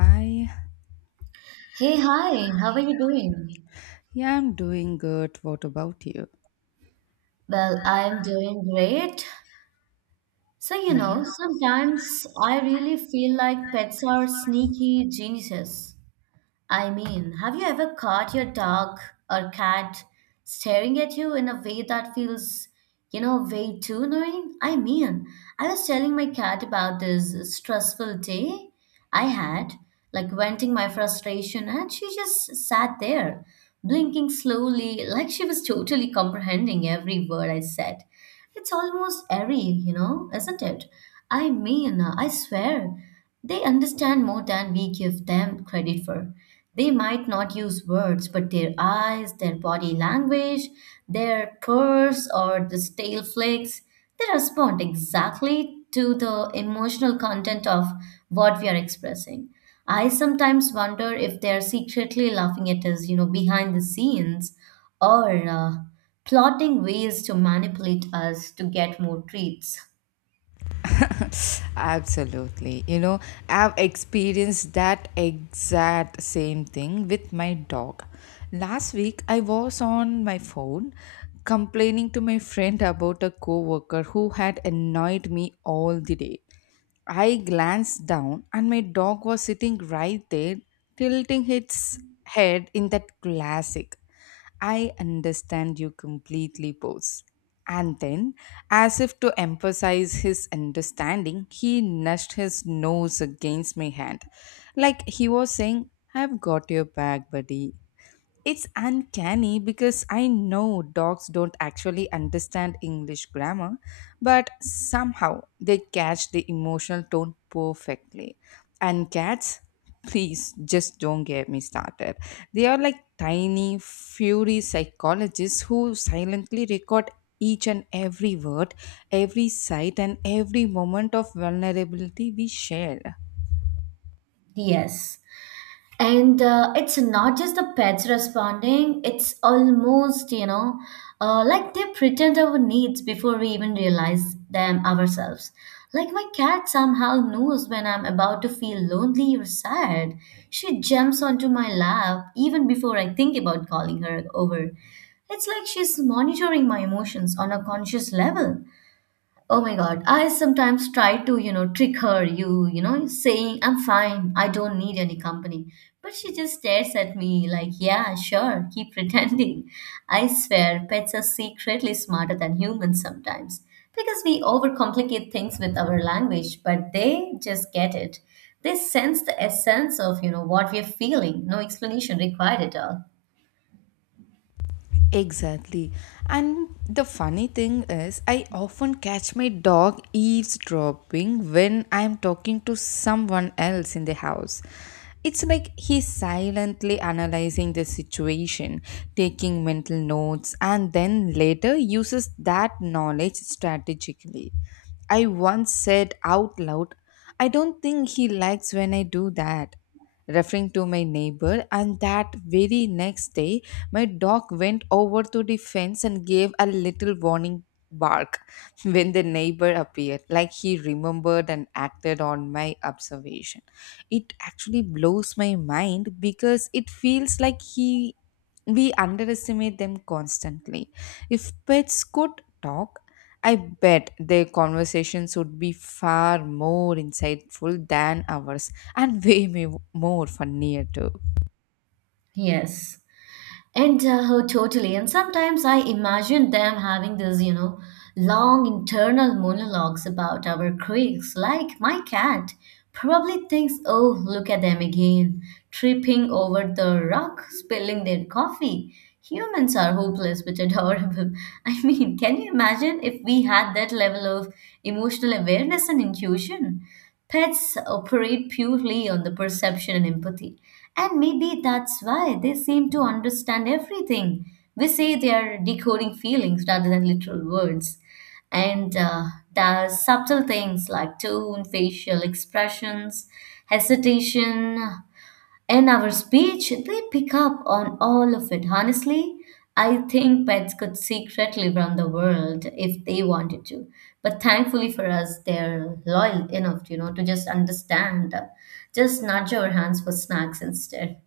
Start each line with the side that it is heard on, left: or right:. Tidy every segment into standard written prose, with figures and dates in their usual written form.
left: I
right: Hey, hi, how are you doing?
left: yeah, I'm doing good. What about you?
right: Well, I'm doing great. So, you know, sometimes I really feel like pets are sneaky geniuses. I mean, have you ever caught your dog or cat staring at you in a way that feels, you know, way too annoying? I mean, I was telling my cat about this stressful day I had, like venting my frustration, and she just sat there, blinking slowly, like she was totally comprehending every word I said. It's almost airy, you know, isn't it? I mean, I swear, they understand more than we give them credit for. They might not use words, but their eyes, their body language, their purrs or the tail flicks, they respond exactly to the emotional content of what we are expressing. I sometimes wonder if they're secretly laughing at us, you know, behind the scenes, or plotting ways to manipulate us to get more treats.
left: Absolutely. You know, I've experienced that exact same thing with my dog. Last week, I was on my phone complaining to my friend about a coworker who had annoyed me all the day. I glanced down, and my dog was sitting right there, tilting its head in that classic "I understand you completely" pose. And then, as if to emphasize his understanding, he nudged his nose against my hand, like he was saying, "I've got your back, buddy." It's uncanny because I know dogs don't actually understand English grammar, but somehow they catch the emotional tone perfectly. And cats, please just don't get me started. They are like tiny, fury psychologists who silently record each and every word, every sight, and every moment of vulnerability we share.
right: Yes. And it's not just the pets responding, it's almost, you know, like they pretend our needs before we even realize them ourselves. Like my cat somehow knows when I'm about to feel lonely or sad. She jumps onto my lap even before I think about calling her over. It's like she's monitoring my emotions on a conscious level. Oh my God. I sometimes try to, you know, trick her, you know, saying, I'm fine, I don't need any company. But she just stares at me like, yeah, sure, keep pretending. I swear, pets are secretly smarter than humans sometimes because we overcomplicate things with our language, but they just get it. They sense the essence of, you know, what we're feeling. No explanation required at all.
left: Exactly. And the funny thing is, I often catch my dog eavesdropping when I'm talking to someone else in the house. It's like he's silently analyzing the situation, taking mental notes, and then later uses that knowledge strategically. I once said out loud, "I don't think he likes when I do that," referring to my neighbor, and that very next day my dog went over to the fence and gave a little warning bark when the neighbor appeared, like he remembered and acted on my observation. It actually blows my mind because it feels like he we underestimate them constantly. If pets could talk, I bet their conversations would be far more insightful than ours, and more funnier too.
right: Yes. And oh, totally. And sometimes I imagine them having this, you know, long internal monologues about our quirks. Like my cat probably thinks, oh, look at them again, tripping over the rock, spilling their coffee. Humans are hopeless but adorable. I mean, can you imagine if we had that level of emotional awareness and intuition? Pets operate purely on the perception and empathy, and maybe that's why they seem to understand everything. We say they are decoding feelings rather than literal words. And the subtle things like tone, facial expressions, hesitation, in our speech, they pick up on all of it. Honestly, I think pets could secretly run the world if they wanted to. But thankfully for us, they're loyal enough, you know, to just understand. Just nudge our hands for snacks instead.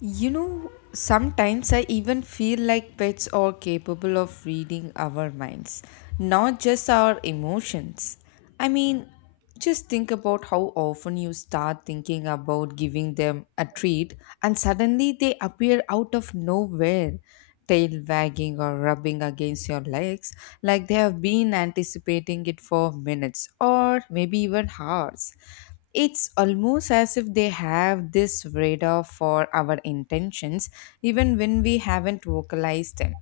left: You know, sometimes I even feel like pets are capable of reading our minds, not just our emotions. I mean, just think about how often you start thinking about giving them a treat and suddenly they appear out of nowhere, tail wagging or rubbing against your legs, like they have been anticipating it for minutes or maybe even hours. It's almost as if they have this radar for our intentions, even when we haven't vocalized them.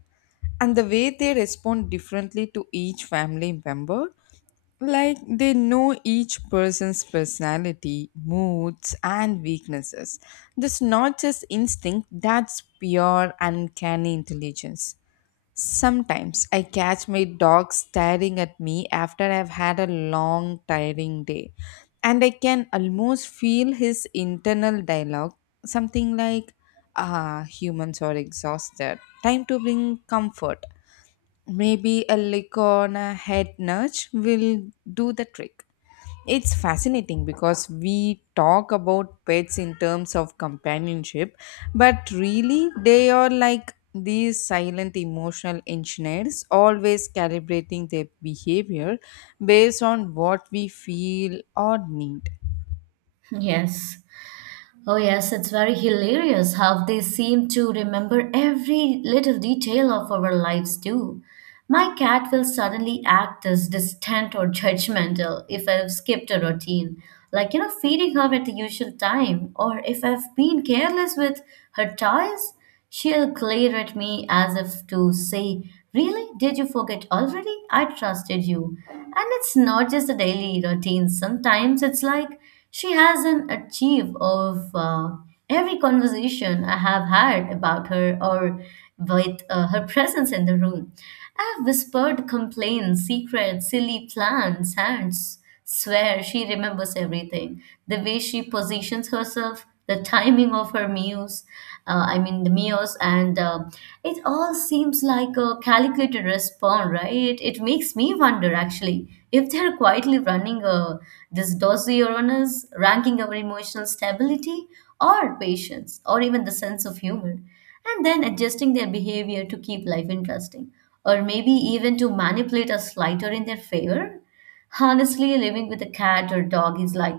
left: And the way they respond differently to each family member, like they know each person's personality, moods, and weaknesses. This not just instinct, that's pure uncanny intelligence. Sometimes I catch my dog staring at me after I've had a long, tiring day, and I can almost feel his internal dialogue, something like, "Ah, humans are exhausted. Time to bring comfort. Maybe a lick on a head nudge will do the trick." It's fascinating because we talk about pets in terms of companionship, but really they are like these silent emotional engineers, always calibrating their behavior based on what we feel or need.
right: Yes. Oh, yes, it's very hilarious how they seem to remember every little detail of our lives, too. My cat will suddenly act as distant or judgmental if I've skipped a routine, like, you know, feeding her at the usual time, or if I've been careless with her toys, she'll glare at me as if to say, really? Did you forget already? I trusted you. And it's not just the daily routine, sometimes it's like, she has an achieve of every conversation I have had about her or with her presence in the room. I have whispered complaints, secrets, silly plans, and swear she remembers everything. The way she positions herself, the timing of her meals, I mean the meals, and it all seems like a calculated response, right? It makes me wonder actually if they're quietly running a this dossier on us, ranking our emotional stability or patience or even the sense of humor, and then adjusting their behavior to keep life interesting, or maybe even to manipulate us lighter in their favor. Honestly, living with a cat or dog is like,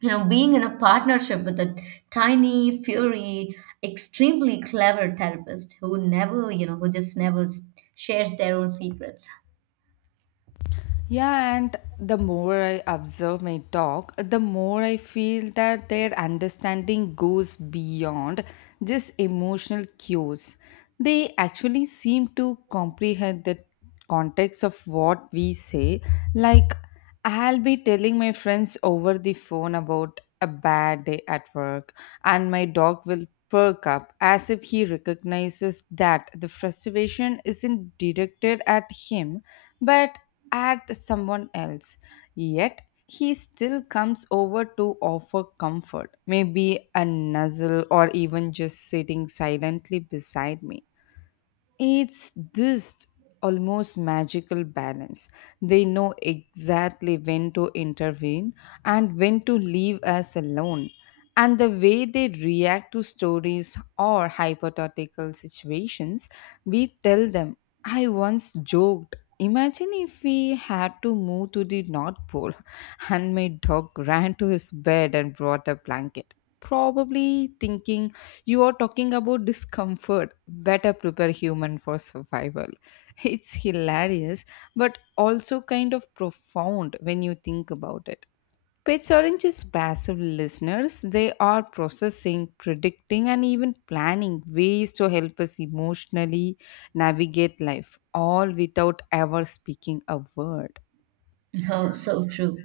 right: you know, being in a partnership with a tiny, furry, extremely clever therapist who never, you know, who just never shares their own secrets.
left: Yeah, and the more I observe my dog, the more I feel that their understanding goes beyond just emotional cues. They actually seem to comprehend the context of what we say. Like, I'll be telling my friends over the phone about a bad day at work, and my dog will perk up as if he recognizes that the frustration isn't directed at him but at someone else. Yet, he still comes over to offer comfort, maybe a nuzzle or even just sitting silently beside me. It's this almost magical balance. They know exactly when to intervene and when to leave us alone. And the way they react to stories or hypothetical situations we tell them. I once joked, "Imagine if we had to move to the North Pole," and my dog ran to his bed and brought a blanket. Probably thinking, "You are talking about discomfort, better prepare human for survival." It's hilarious, but also kind of profound when you think about it. Pets aren't just passive listeners, they are processing, predicting, and even planning ways to help us emotionally navigate life, all without ever speaking a word.
right: Oh, so true.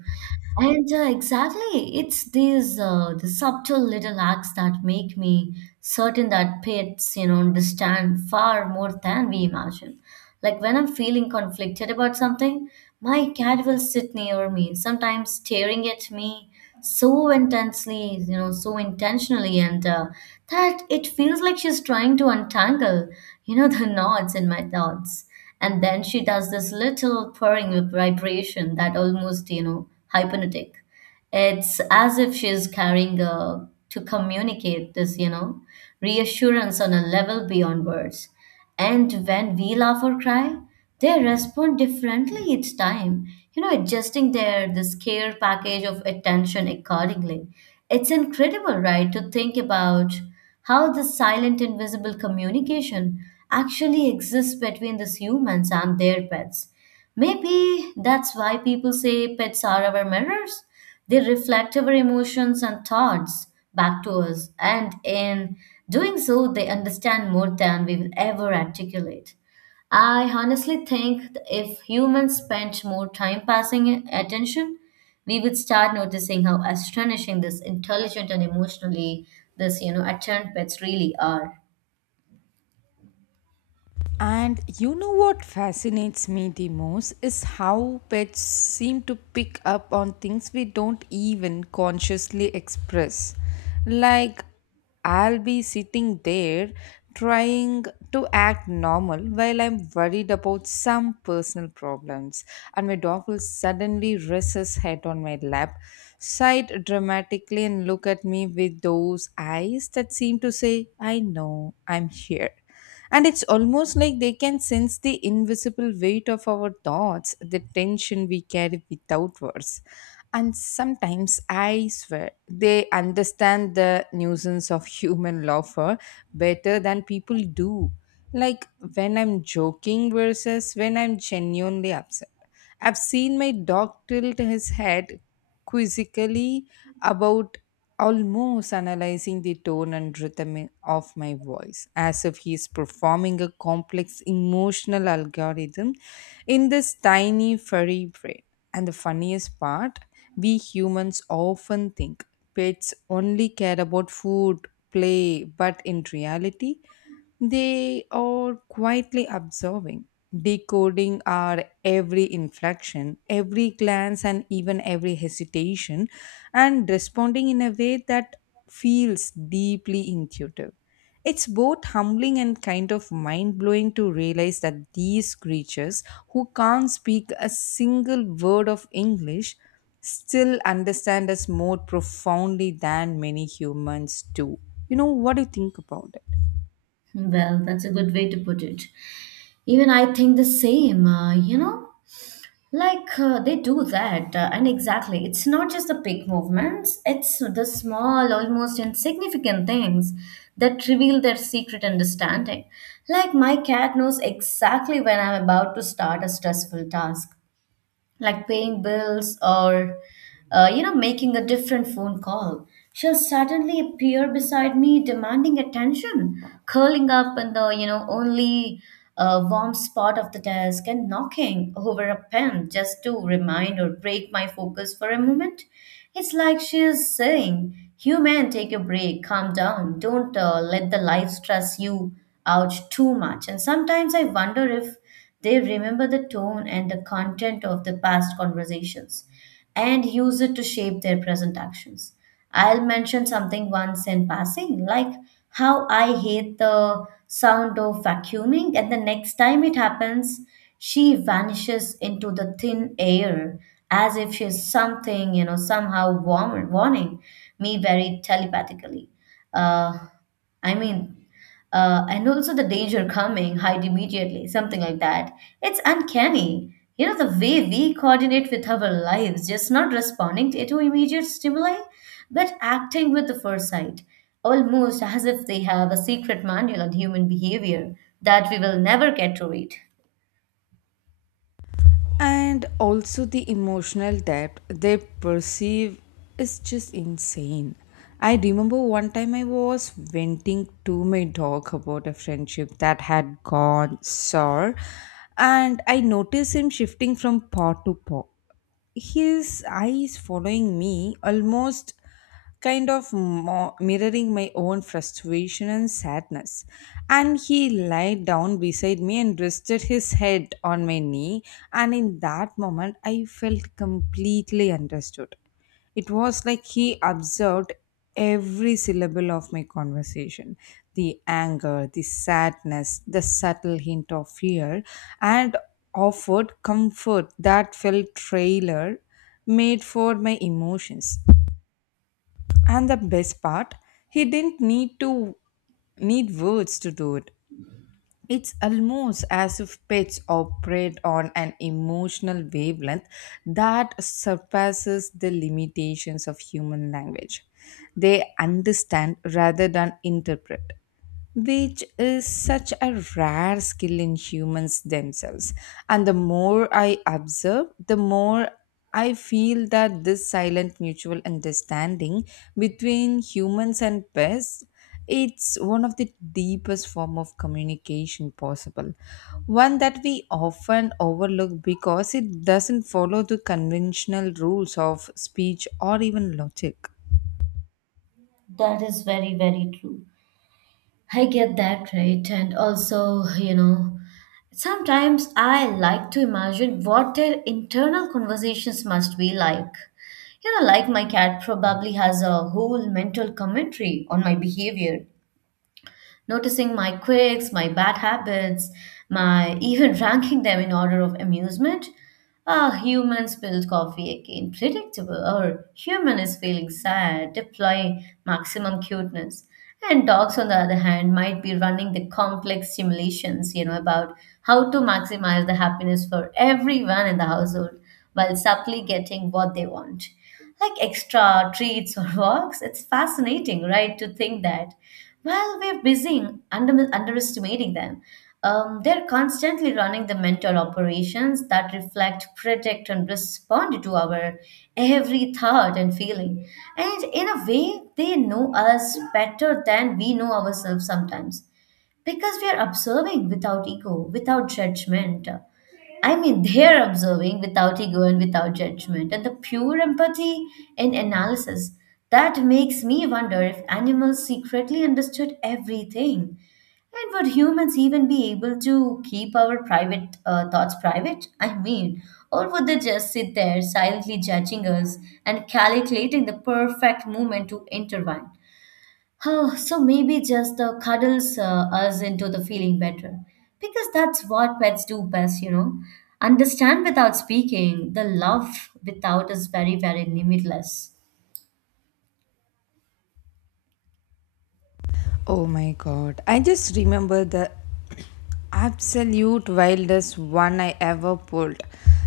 right: And exactly, it's these the subtle little acts that make me certain that pets, you know, understand far more than we imagine. Like when I'm feeling conflicted about something, my cat will sit near me, sometimes staring at me so intensely, you know, so intentionally, and that it feels like she's trying to untangle, you know, the knots in my thoughts, and then she does this little purring vibration that almost, you know, hypnotic. It's as if she's carrying a, to communicate this, you know, reassurance on a level beyond words. And when we laugh or cry, they respond differently each time, you know, adjusting their this care package of attention accordingly. It's incredible, right, to think about how the silent invisible communication actually exists between these humans and their pets. Maybe that's why people say pets are our mirrors. They reflect our emotions and thoughts back to us, and in doing so, they understand more than we will ever articulate. I honestly think, if humans spent more time passing attention, we would start noticing how astonishing this intelligent and emotionally, this, you know, attuned pets really are.
left: And you know what fascinates me the most is how pets seem to pick up on things we don't even consciously express. Like, I'll be sitting there trying to act normal while I'm worried about some personal problems, and my dog will suddenly rest his head on my lap, sigh dramatically, and look at me with those eyes that seem to say, "I know, I'm here." And it's almost like they can sense the invisible weight of our thoughts, the tension we carry without words. And sometimes I swear they understand the nuisance of human laughter better than people do. Like when I'm joking versus when I'm genuinely upset. I've seen my dog tilt his head quizzically, about almost analyzing the tone and rhythm of my voice, as if he is performing a complex emotional algorithm in this tiny furry brain. And the funniest part, we humans often think pets only care about food, play, but in reality, they are quietly observing, decoding our every inflection, every glance, and even every hesitation, and responding in a way that feels deeply intuitive. It's both humbling and kind of mind blowing to realize that these creatures, who can't speak a single word of English, still understand us more profoundly than many humans do. You know, what do you think about it?
right: Well, that's a good way to put it. Even I think the same. You know, like they do that, and exactly, it's not just the big movements, it's the small, almost insignificant things that reveal their secret understanding. Like, my cat knows exactly when I'm about to start a stressful task, like paying bills or you know, making a different phone call. She'll suddenly appear beside me, demanding attention, curling up in the, you know, only warm spot of the desk and knocking over a pen just to remind or break my focus for a moment. It's like she is saying, human, take a break, calm down, don't let the life stress you out too much. And sometimes I wonder if they remember the tone and the content of the past conversations and use it to shape their present actions. I'll mention something once in passing, like how I hate the sound of vacuuming, and the next time it happens, she vanishes into the thin air as if she's something, you know, somehow warm, warning me very telepathically. Uh, I mean, and also the danger coming, hide immediately, something like that. It's uncanny. You know, the way we coordinate with our lives, just not responding to immediate stimuli, but acting with the foresight, almost as if they have a secret manual on human behavior that we will never get to read.
left: And also, the emotional depth they perceive is just insane. I remember one time I was venting to my dog about a friendship that had gone sour, and I noticed him shifting from paw to paw, his eyes following me, almost mirroring my own frustration and sadness. And he lied down beside me and rested his head on my knee. And in that moment, I felt completely understood. It was like he observed every syllable of my conversation, the anger, the sadness, the subtle hint of fear, and offered comfort that felt trailer made for my emotions. And the best part, he didn't need words to do it. It's almost as if pets operate on an emotional wavelength that surpasses the limitations of human language. They understand rather than interpret, which is such a rare skill in humans themselves. And the more I observe, the more I feel that this silent mutual understanding between humans and pets, it's one of the deepest form of communication possible, one that we often overlook because it doesn't follow the conventional rules of speech or even logic.
right: That is very, very true. I get that, right? And also, you know, sometimes I like to imagine what their internal conversations must be like. You know, like my cat probably has a whole mental commentary on my behavior, noticing my quirks, my bad habits, my even ranking them in order of amusement. Ah, human spilled coffee again. Predictable. Or human is feeling sad, deploy maximum cuteness. And dogs, on the other hand, might be running the complex simulations, you know, about how to maximize the happiness for everyone in the household while subtly getting what they want, like extra treats or walks. It's fascinating, right, to think that while we're busy underestimating them, they're constantly running the mental operations that reflect, predict, and respond to our every thought and feeling. And in a way, they know us better than we know ourselves sometimes, because we are observing without ego, without judgment. I mean, they're observing without ego and without judgment, and the pure empathy and analysis that makes me wonder if animals secretly understood everything. And would humans even be able to keep our private thoughts private? I mean, or would they just sit there silently judging us and calculating the perfect moment to intervene? Oh, so maybe just the cuddles us into the feeling better. Because that's what pets do best, you know. Understand without speaking, the love without is very, very limitless.
left: Oh my god, I just remember the absolute wildest one I ever pulled.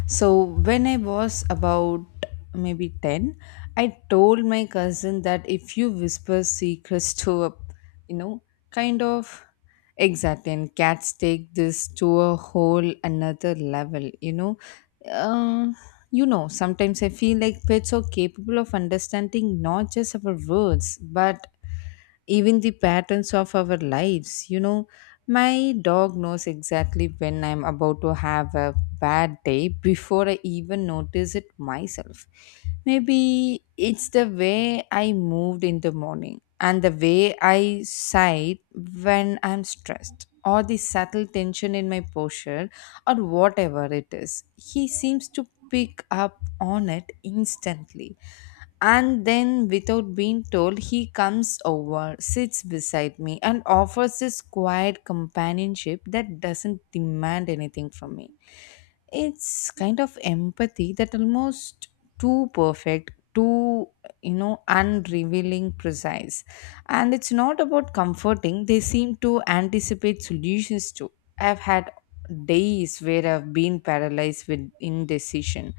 left: So, when I was about maybe 10, I told my cousin that if you whisper secrets to a, you know, kind of exactly, and cats take this to a whole another level, you know. Uh, sometimes I feel like pets are capable of understanding not just our words, but even the patterns of our lives. You know, my dog knows exactly when I'm about to have a bad day before I even notice it myself. Maybe it's the way I moved in the morning and the way I sighed when I'm stressed. Or the subtle tension in my posture, or whatever it is. He seems to pick up on it instantly, and then, without being told, he comes over, sits beside me, and offers this quiet companionship that doesn't demand anything from me. It's kind of empathy that almost too perfect, too, you know, unrevealing precise. And it's not about comforting, they seem to anticipate solutions too. I've had days where I've been paralyzed with indecision,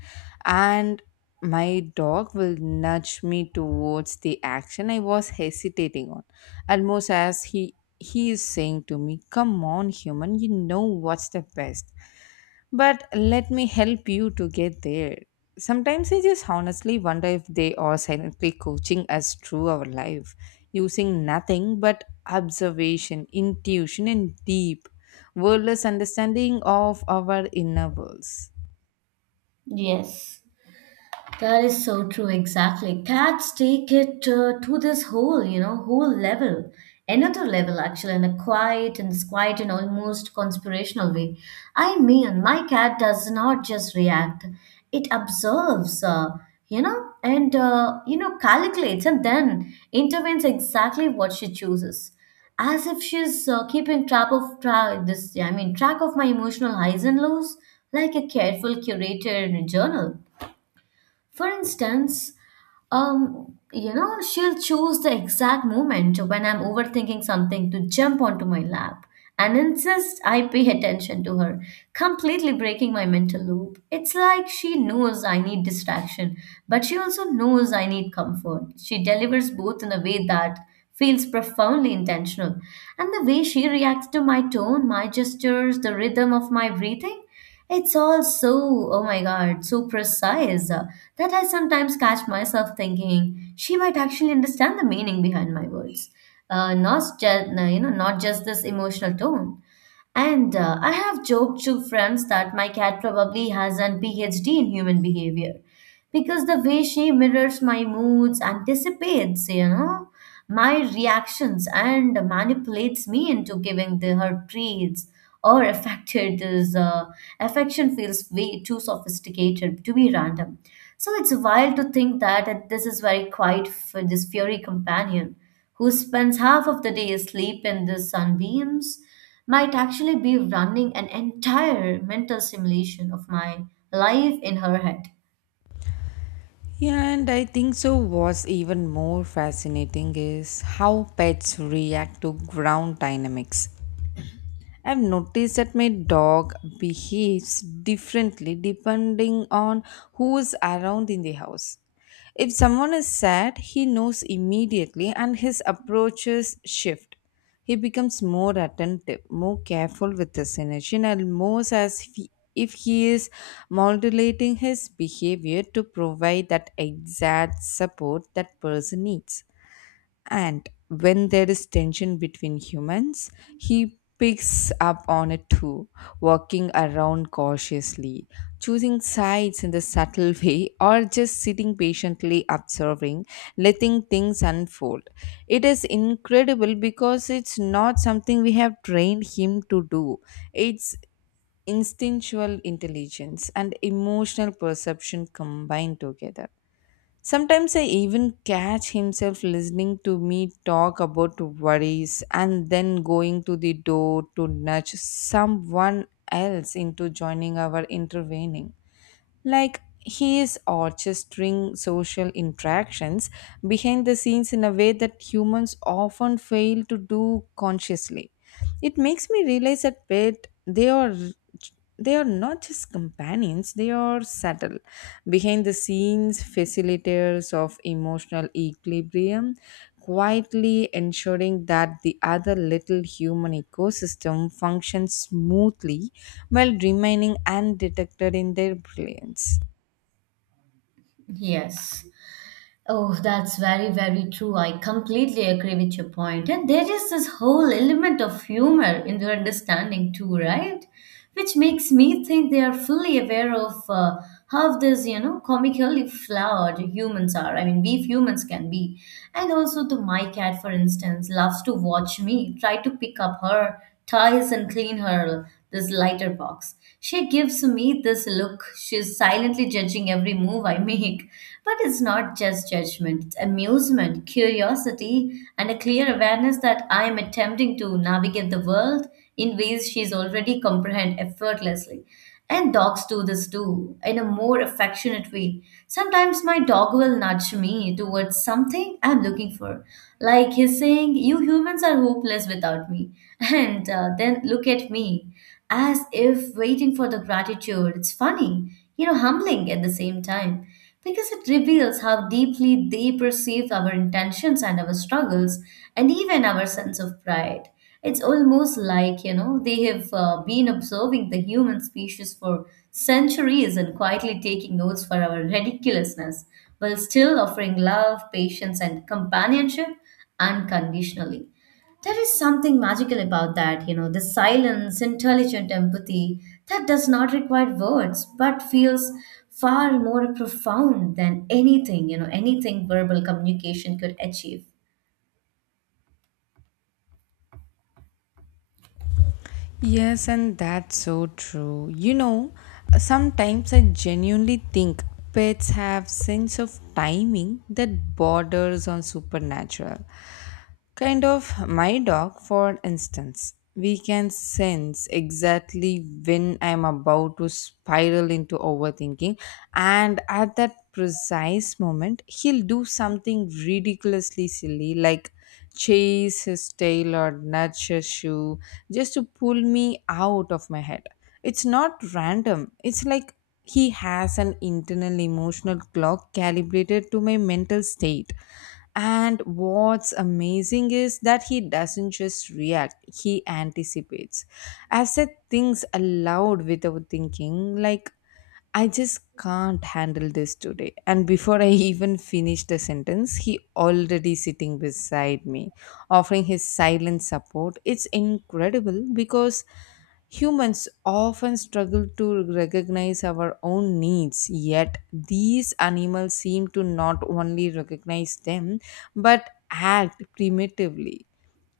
left: and my dog will nudge me towards the action I was hesitating on, almost as he is saying to me, "Come on human, you know what's the best, but let me help you to get there." Sometimes I just honestly wonder if they are silently coaching us through our life, using nothing but observation, intuition, and deep, wordless understanding of our inner worlds.
right: Yes. That is so true, exactly. Cats take it to this whole, you know, whole level, another level actually, in a quiet and this quiet and almost conspirational way. I mean, my cat does not just react; it observes, you know, and you know, calculates and then intervenes exactly what she chooses, as if she's keeping track of this. I mean, track of my emotional highs and lows, like a careful curator in a journal. For instance, you know, she'll choose the exact moment when I'm overthinking something to jump onto my lap and insist I pay attention to her, completely breaking my mental loop. It's like she knows I need distraction, but she also knows I need comfort. She delivers both in a way that feels profoundly intentional. And the way she reacts to my tone, my gestures, the rhythm of my breathing. It's all so, oh my God, so precise, that I sometimes catch myself thinking she might actually understand the meaning behind my words, not just, you know, not just this emotional tone. And I have joked to friends that my cat probably has an PhD in human behavior because the way she mirrors my moods anticipates, my reactions and manipulates me into giving her treats or affected is affection feels way too sophisticated to be random. So it's wild to think that this is very quiet for this furry companion who spends half of the day asleep in the sunbeams might actually be running an entire mental simulation of my life in her head.
left: Yeah, and I think so. What's even more fascinating is how pets react to ground dynamics. I've noticed that my dog behaves differently depending on who's around in the house. If someone is sad, he knows immediately and his approaches shift. He becomes more attentive, more careful with his energy, and most as if he is modulating his behavior to provide that exact support that person needs. And when there is tension between humans, he picks up on it too, walking around cautiously, choosing sides in the subtle way, or just sitting patiently observing, letting things unfold. It is incredible because it's not something we have trained him to do. It's instinctual intelligence and emotional perception combined together. Sometimes I even catch himself listening to me talk about worries and then going to the door to nudge someone else into joining our intervening. Like he is orchestrating social interactions behind the scenes in a way that humans often fail to do consciously. It makes me realize that pet they are not just companions, they are subtle, behind the scenes facilitators of emotional equilibrium, quietly ensuring that the other little human ecosystem functions smoothly while remaining undetected in their brilliance.
right: Yes. Oh, that's very, very true. I completely agree with your point. And there is this whole element of humor in their understanding too, right? Which makes me think they are fully aware of how this, you know, comically flawed humans are. I mean, we humans can be. And also the my cat, for instance, loves to watch me try to pick up her toys and clean her this lighter box. She gives me this look. She's silently judging every move I make. But it's not just judgment, it's amusement, curiosity, and a clear awareness that I'm attempting to navigate the world in ways she's already comprehend effortlessly. And dogs do this too, in a more affectionate way. Sometimes my dog will nudge me towards something I'm looking for. Like he's saying, "You humans are hopeless without me." And then look at me, as if waiting for the gratitude. It's funny, you know, humbling at the same time because it reveals how deeply they perceive our intentions and our struggles and even our sense of pride. It's almost like, you know, they have been observing the human species for centuries and quietly taking notes for our ridiculousness while still offering love, patience, and companionship unconditionally. There is something magical about that, you know, the silence, intelligent empathy that does not require words but feels far more profound than anything, anything verbal communication could achieve.
left: Yes, and that's so true. You know, sometimes I genuinely think pets have sense of timing that borders on supernatural. Kind of my dog, for instance. We can sense exactly when I'm about to spiral into overthinking, and at that precise moment, he'll do something ridiculously silly like chase his tail or nudge his shoe just to pull me out of my head. It's not random, it's like he has an internal emotional clock calibrated to my mental state, and what's amazing is that he doesn't just react, he anticipates. I said things aloud without thinking, like, I just can't handle this today. And before I even finish the sentence, he already sitting beside me, offering his silent support. It's incredible because humans often struggle to recognize our own needs, yet these animals seem to not only recognize them but act primitively.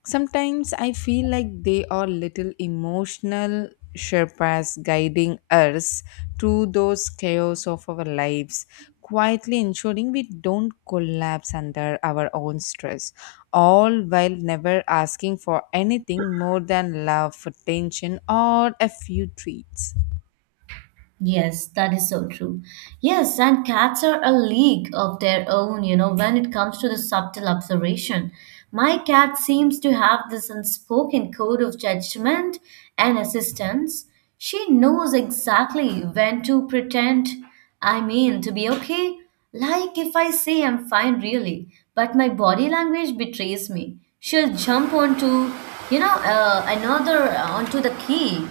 left: Sometimes I feel like they are little emotional Sherpas guiding us through those chaos of our lives, quietly ensuring we don't collapse under our own stress, all while never asking for anything more than love, attention, or a few treats.
right: Yes, that is so true. Yes, and cats are a league of their own, you know, when it comes to the subtle observation. My cat seems to have this unspoken code of judgment and assistance. She knows exactly when to pretend, I mean, to be okay. Like if I say I'm fine, really, but my body language betrays me. She'll jump onto, you know, another, onto the key,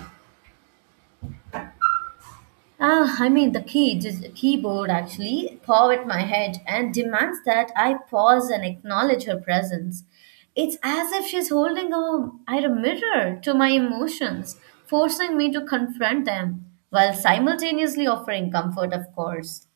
right: ah, I mean, the key, just keyboard actually, paw at my head and demands that I pause and acknowledge her presence. It's as if she's holding a, at a mirror to my emotions, forcing me to confront them, while simultaneously offering comfort, of course.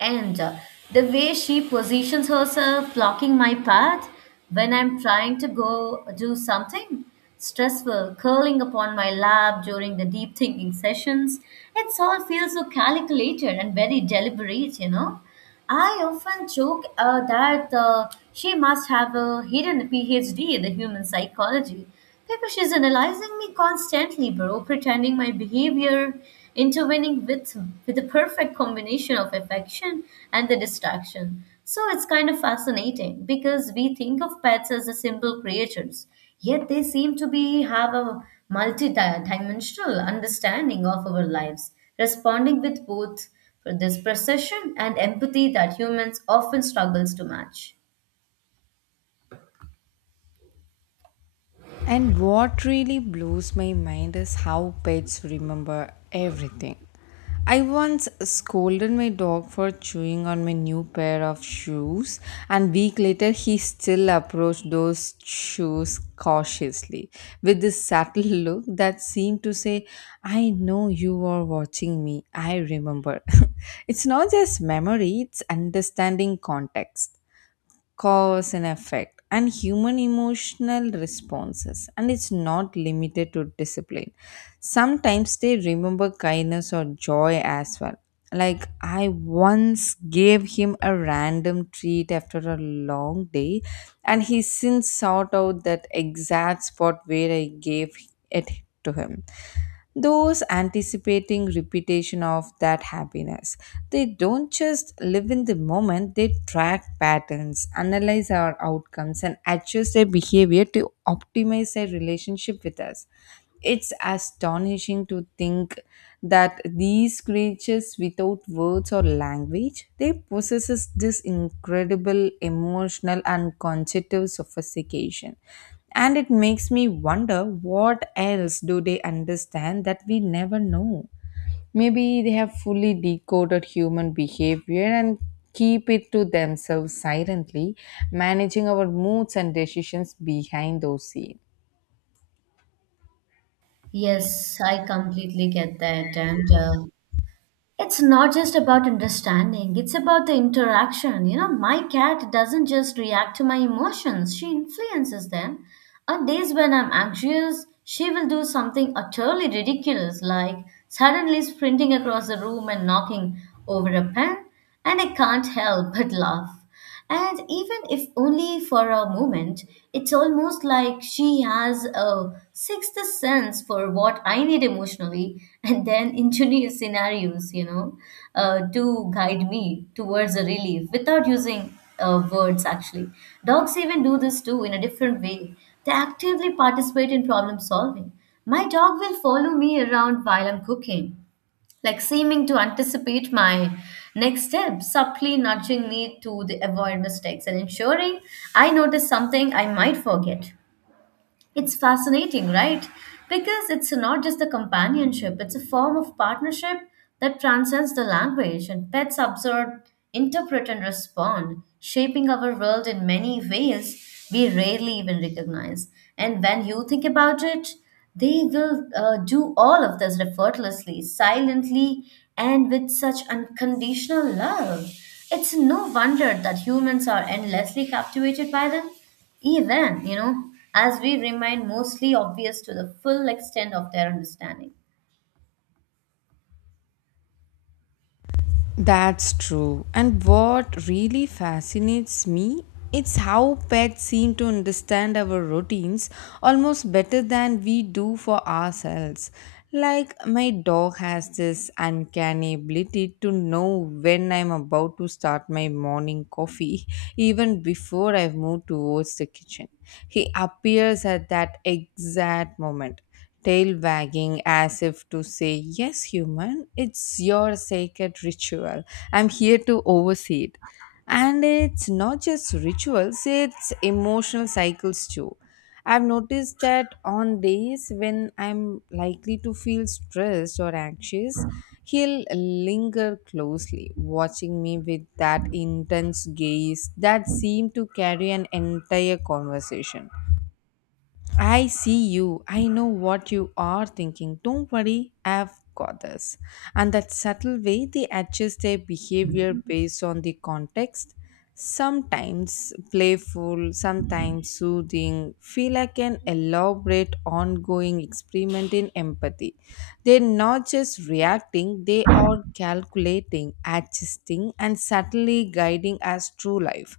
right: And the way she positions herself, blocking my path when I'm trying to go do something stressful, curling upon my lap during the deep thinking sessions, it all feels so calculated and very deliberate, you know. I often joke that she must have a hidden PhD in the human psychology because she's analyzing me constantly, bro, pretending my behavior, intervening with the perfect combination of affection and the distraction. So it's kind of fascinating because we think of pets as the simple creatures, yet they seem to be have a multi-dimensional understanding of our lives, responding with both this precision and empathy that humans often struggles to match.
left: And what really blows my mind is how pets remember everything. I once scolded my dog for chewing on my new pair of shoes, and week later he still approached those shoes cautiously with this subtle look that seemed to say, "I know you are watching me. I remember." It's not just memory; it's understanding context, cause and effect, and human emotional responses. And it's not limited to discipline. Sometimes they remember kindness or joy as well. Like I once gave him a random treat after a long day, and he since sought out that exact spot where I gave it to him, those anticipating repetition of that happiness. They don't just live in the moment, they track patterns, analyze our outcomes, and adjust their behavior to optimize their relationship with us. It's astonishing to think that these creatures without words or language, they possesses this incredible emotional and cognitive sophistication. And it makes me wonder, what else do they understand that we never know? Maybe they have fully decoded human behavior and keep it to themselves, silently managing our moods and decisions behind those scenes.
right: Yes, I completely get that. And It's not just about understanding, it's about the interaction. You know, my cat doesn't just react to my emotions, she influences them. On days when I'm anxious, she will do something utterly ridiculous, like suddenly sprinting across the room and knocking over a pen, and I can't help but laugh. And even if only for a moment, it's almost like she has a sixth sense for what I need emotionally, and then engineers scenarios, you know, to guide me towards a relief without using words actually. Dogs even do this too in a different way. They actively participate in problem solving. My dog will follow me around while I'm cooking, like seeming to anticipate my next step, subtly nudging me to the avoid mistakes and ensuring I notice something I might forget. It's fascinating, right? Because it's not just a companionship, it's a form of partnership that transcends the language, and pets observe, interpret, and respond, shaping our world in many ways we rarely even recognize. And when you think about it, they will do all of this effortlessly, silently, and with such unconditional love. It's no wonder that humans are endlessly captivated by them, even, you know, as we remain mostly obvious to the full extent of their understanding.
left: That's true. And what really fascinates me, it's how pets seem to understand our routines almost better than we do for ourselves. Like my dog has this uncanny ability to know when I'm about to start my morning coffee even before I've moved towards the kitchen. He appears at that exact moment, tail wagging, as if to say, "Yes, human, it's your sacred ritual. I'm here to oversee it." And it's not just rituals, it's emotional cycles too. I've noticed that on days when I'm likely to feel stressed or anxious, he'll linger closely, watching me with that intense gaze that seemed to carry an entire conversation. I see you. I know what you are thinking. Don't worry, I've got this. And that subtle way they adjust their behavior based on the context, sometimes playful, sometimes soothing, feel like an elaborate ongoing experiment in empathy. They're not just reacting, they are calculating, adjusting, and subtly guiding us through life,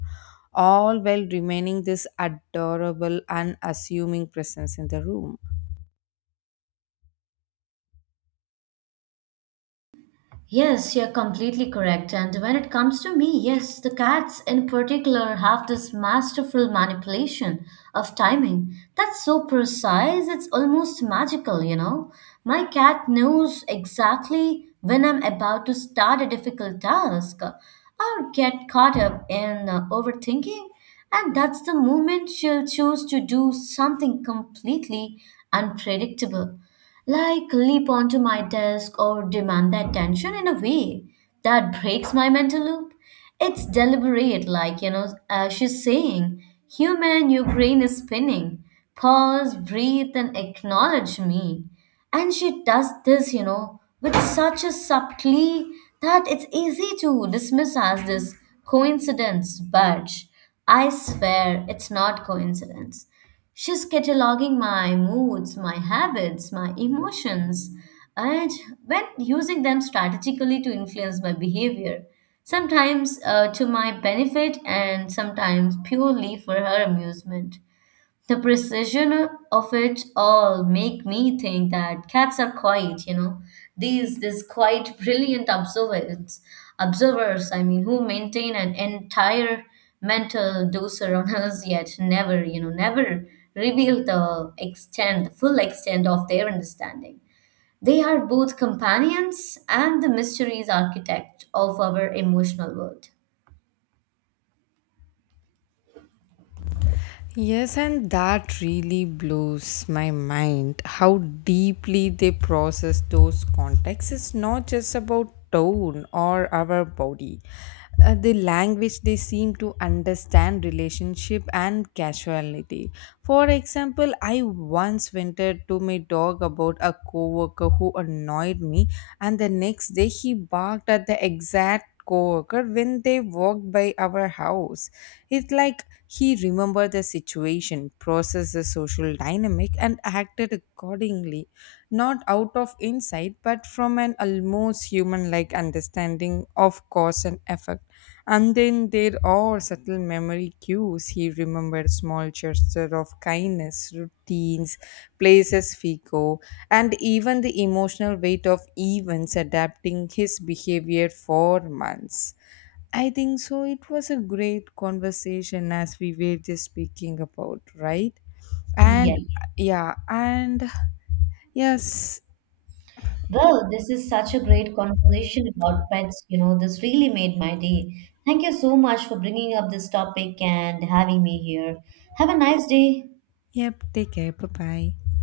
left: all while remaining this adorable, unassuming presence in the room.
right: Yes, you're completely correct. And when it comes to me, yes, the cats in particular have this masterful manipulation of timing that's so precise, it's almost magical, you know. My cat knows exactly when I'm about to start a difficult task or get caught up in overthinking, and that's the moment she'll choose to do something completely unpredictable, like leap onto my desk or demand the attention in a way that breaks my mental loop. It's deliberate, like, you know, she's saying, "Human, your brain is spinning. Pause, breathe, and acknowledge me." And she does this, you know, with such a subtlety that it's easy to dismiss as this coincidence, but I swear it's not coincidence. She's cataloging my moods, my habits, my emotions, and when using them strategically to influence my behavior, sometimes to my benefit and sometimes purely for her amusement. The precision of it all make me think that cats are quiet, you know. These quite brilliant observers, I mean, who maintain an entire mental doser on us, yet never, you know, never reveal the full extent of their understanding. They are both companions and the mysteries architect of our emotional world.
left: Yes, and that really blows my mind how deeply they process those contexts. It's not just about tone or our body. The language, they seem to understand relationship and casuality. For example, I once vented to my dog about a coworker who annoyed me, and the next day he barked at the exact coworker when they walked by our house. It's like he remembered the situation, processed the social dynamic, and acted accordingly, not out of insight, but from an almost human like understanding of cause and effect. And then there are subtle memory cues. He remembered small gestures of kindness, routines, places we go, and even the emotional weight of events, adapting his behavior for months. I think so. It was a great conversation as we were just speaking about, right? And
right: Yes.
left: yeah, and yes,
right: Well, this is such a great conversation about pets. You know, this really made my day. Thank you so much for bringing up this topic and having me here. Have a nice day.
left: yep, take care. Bye bye.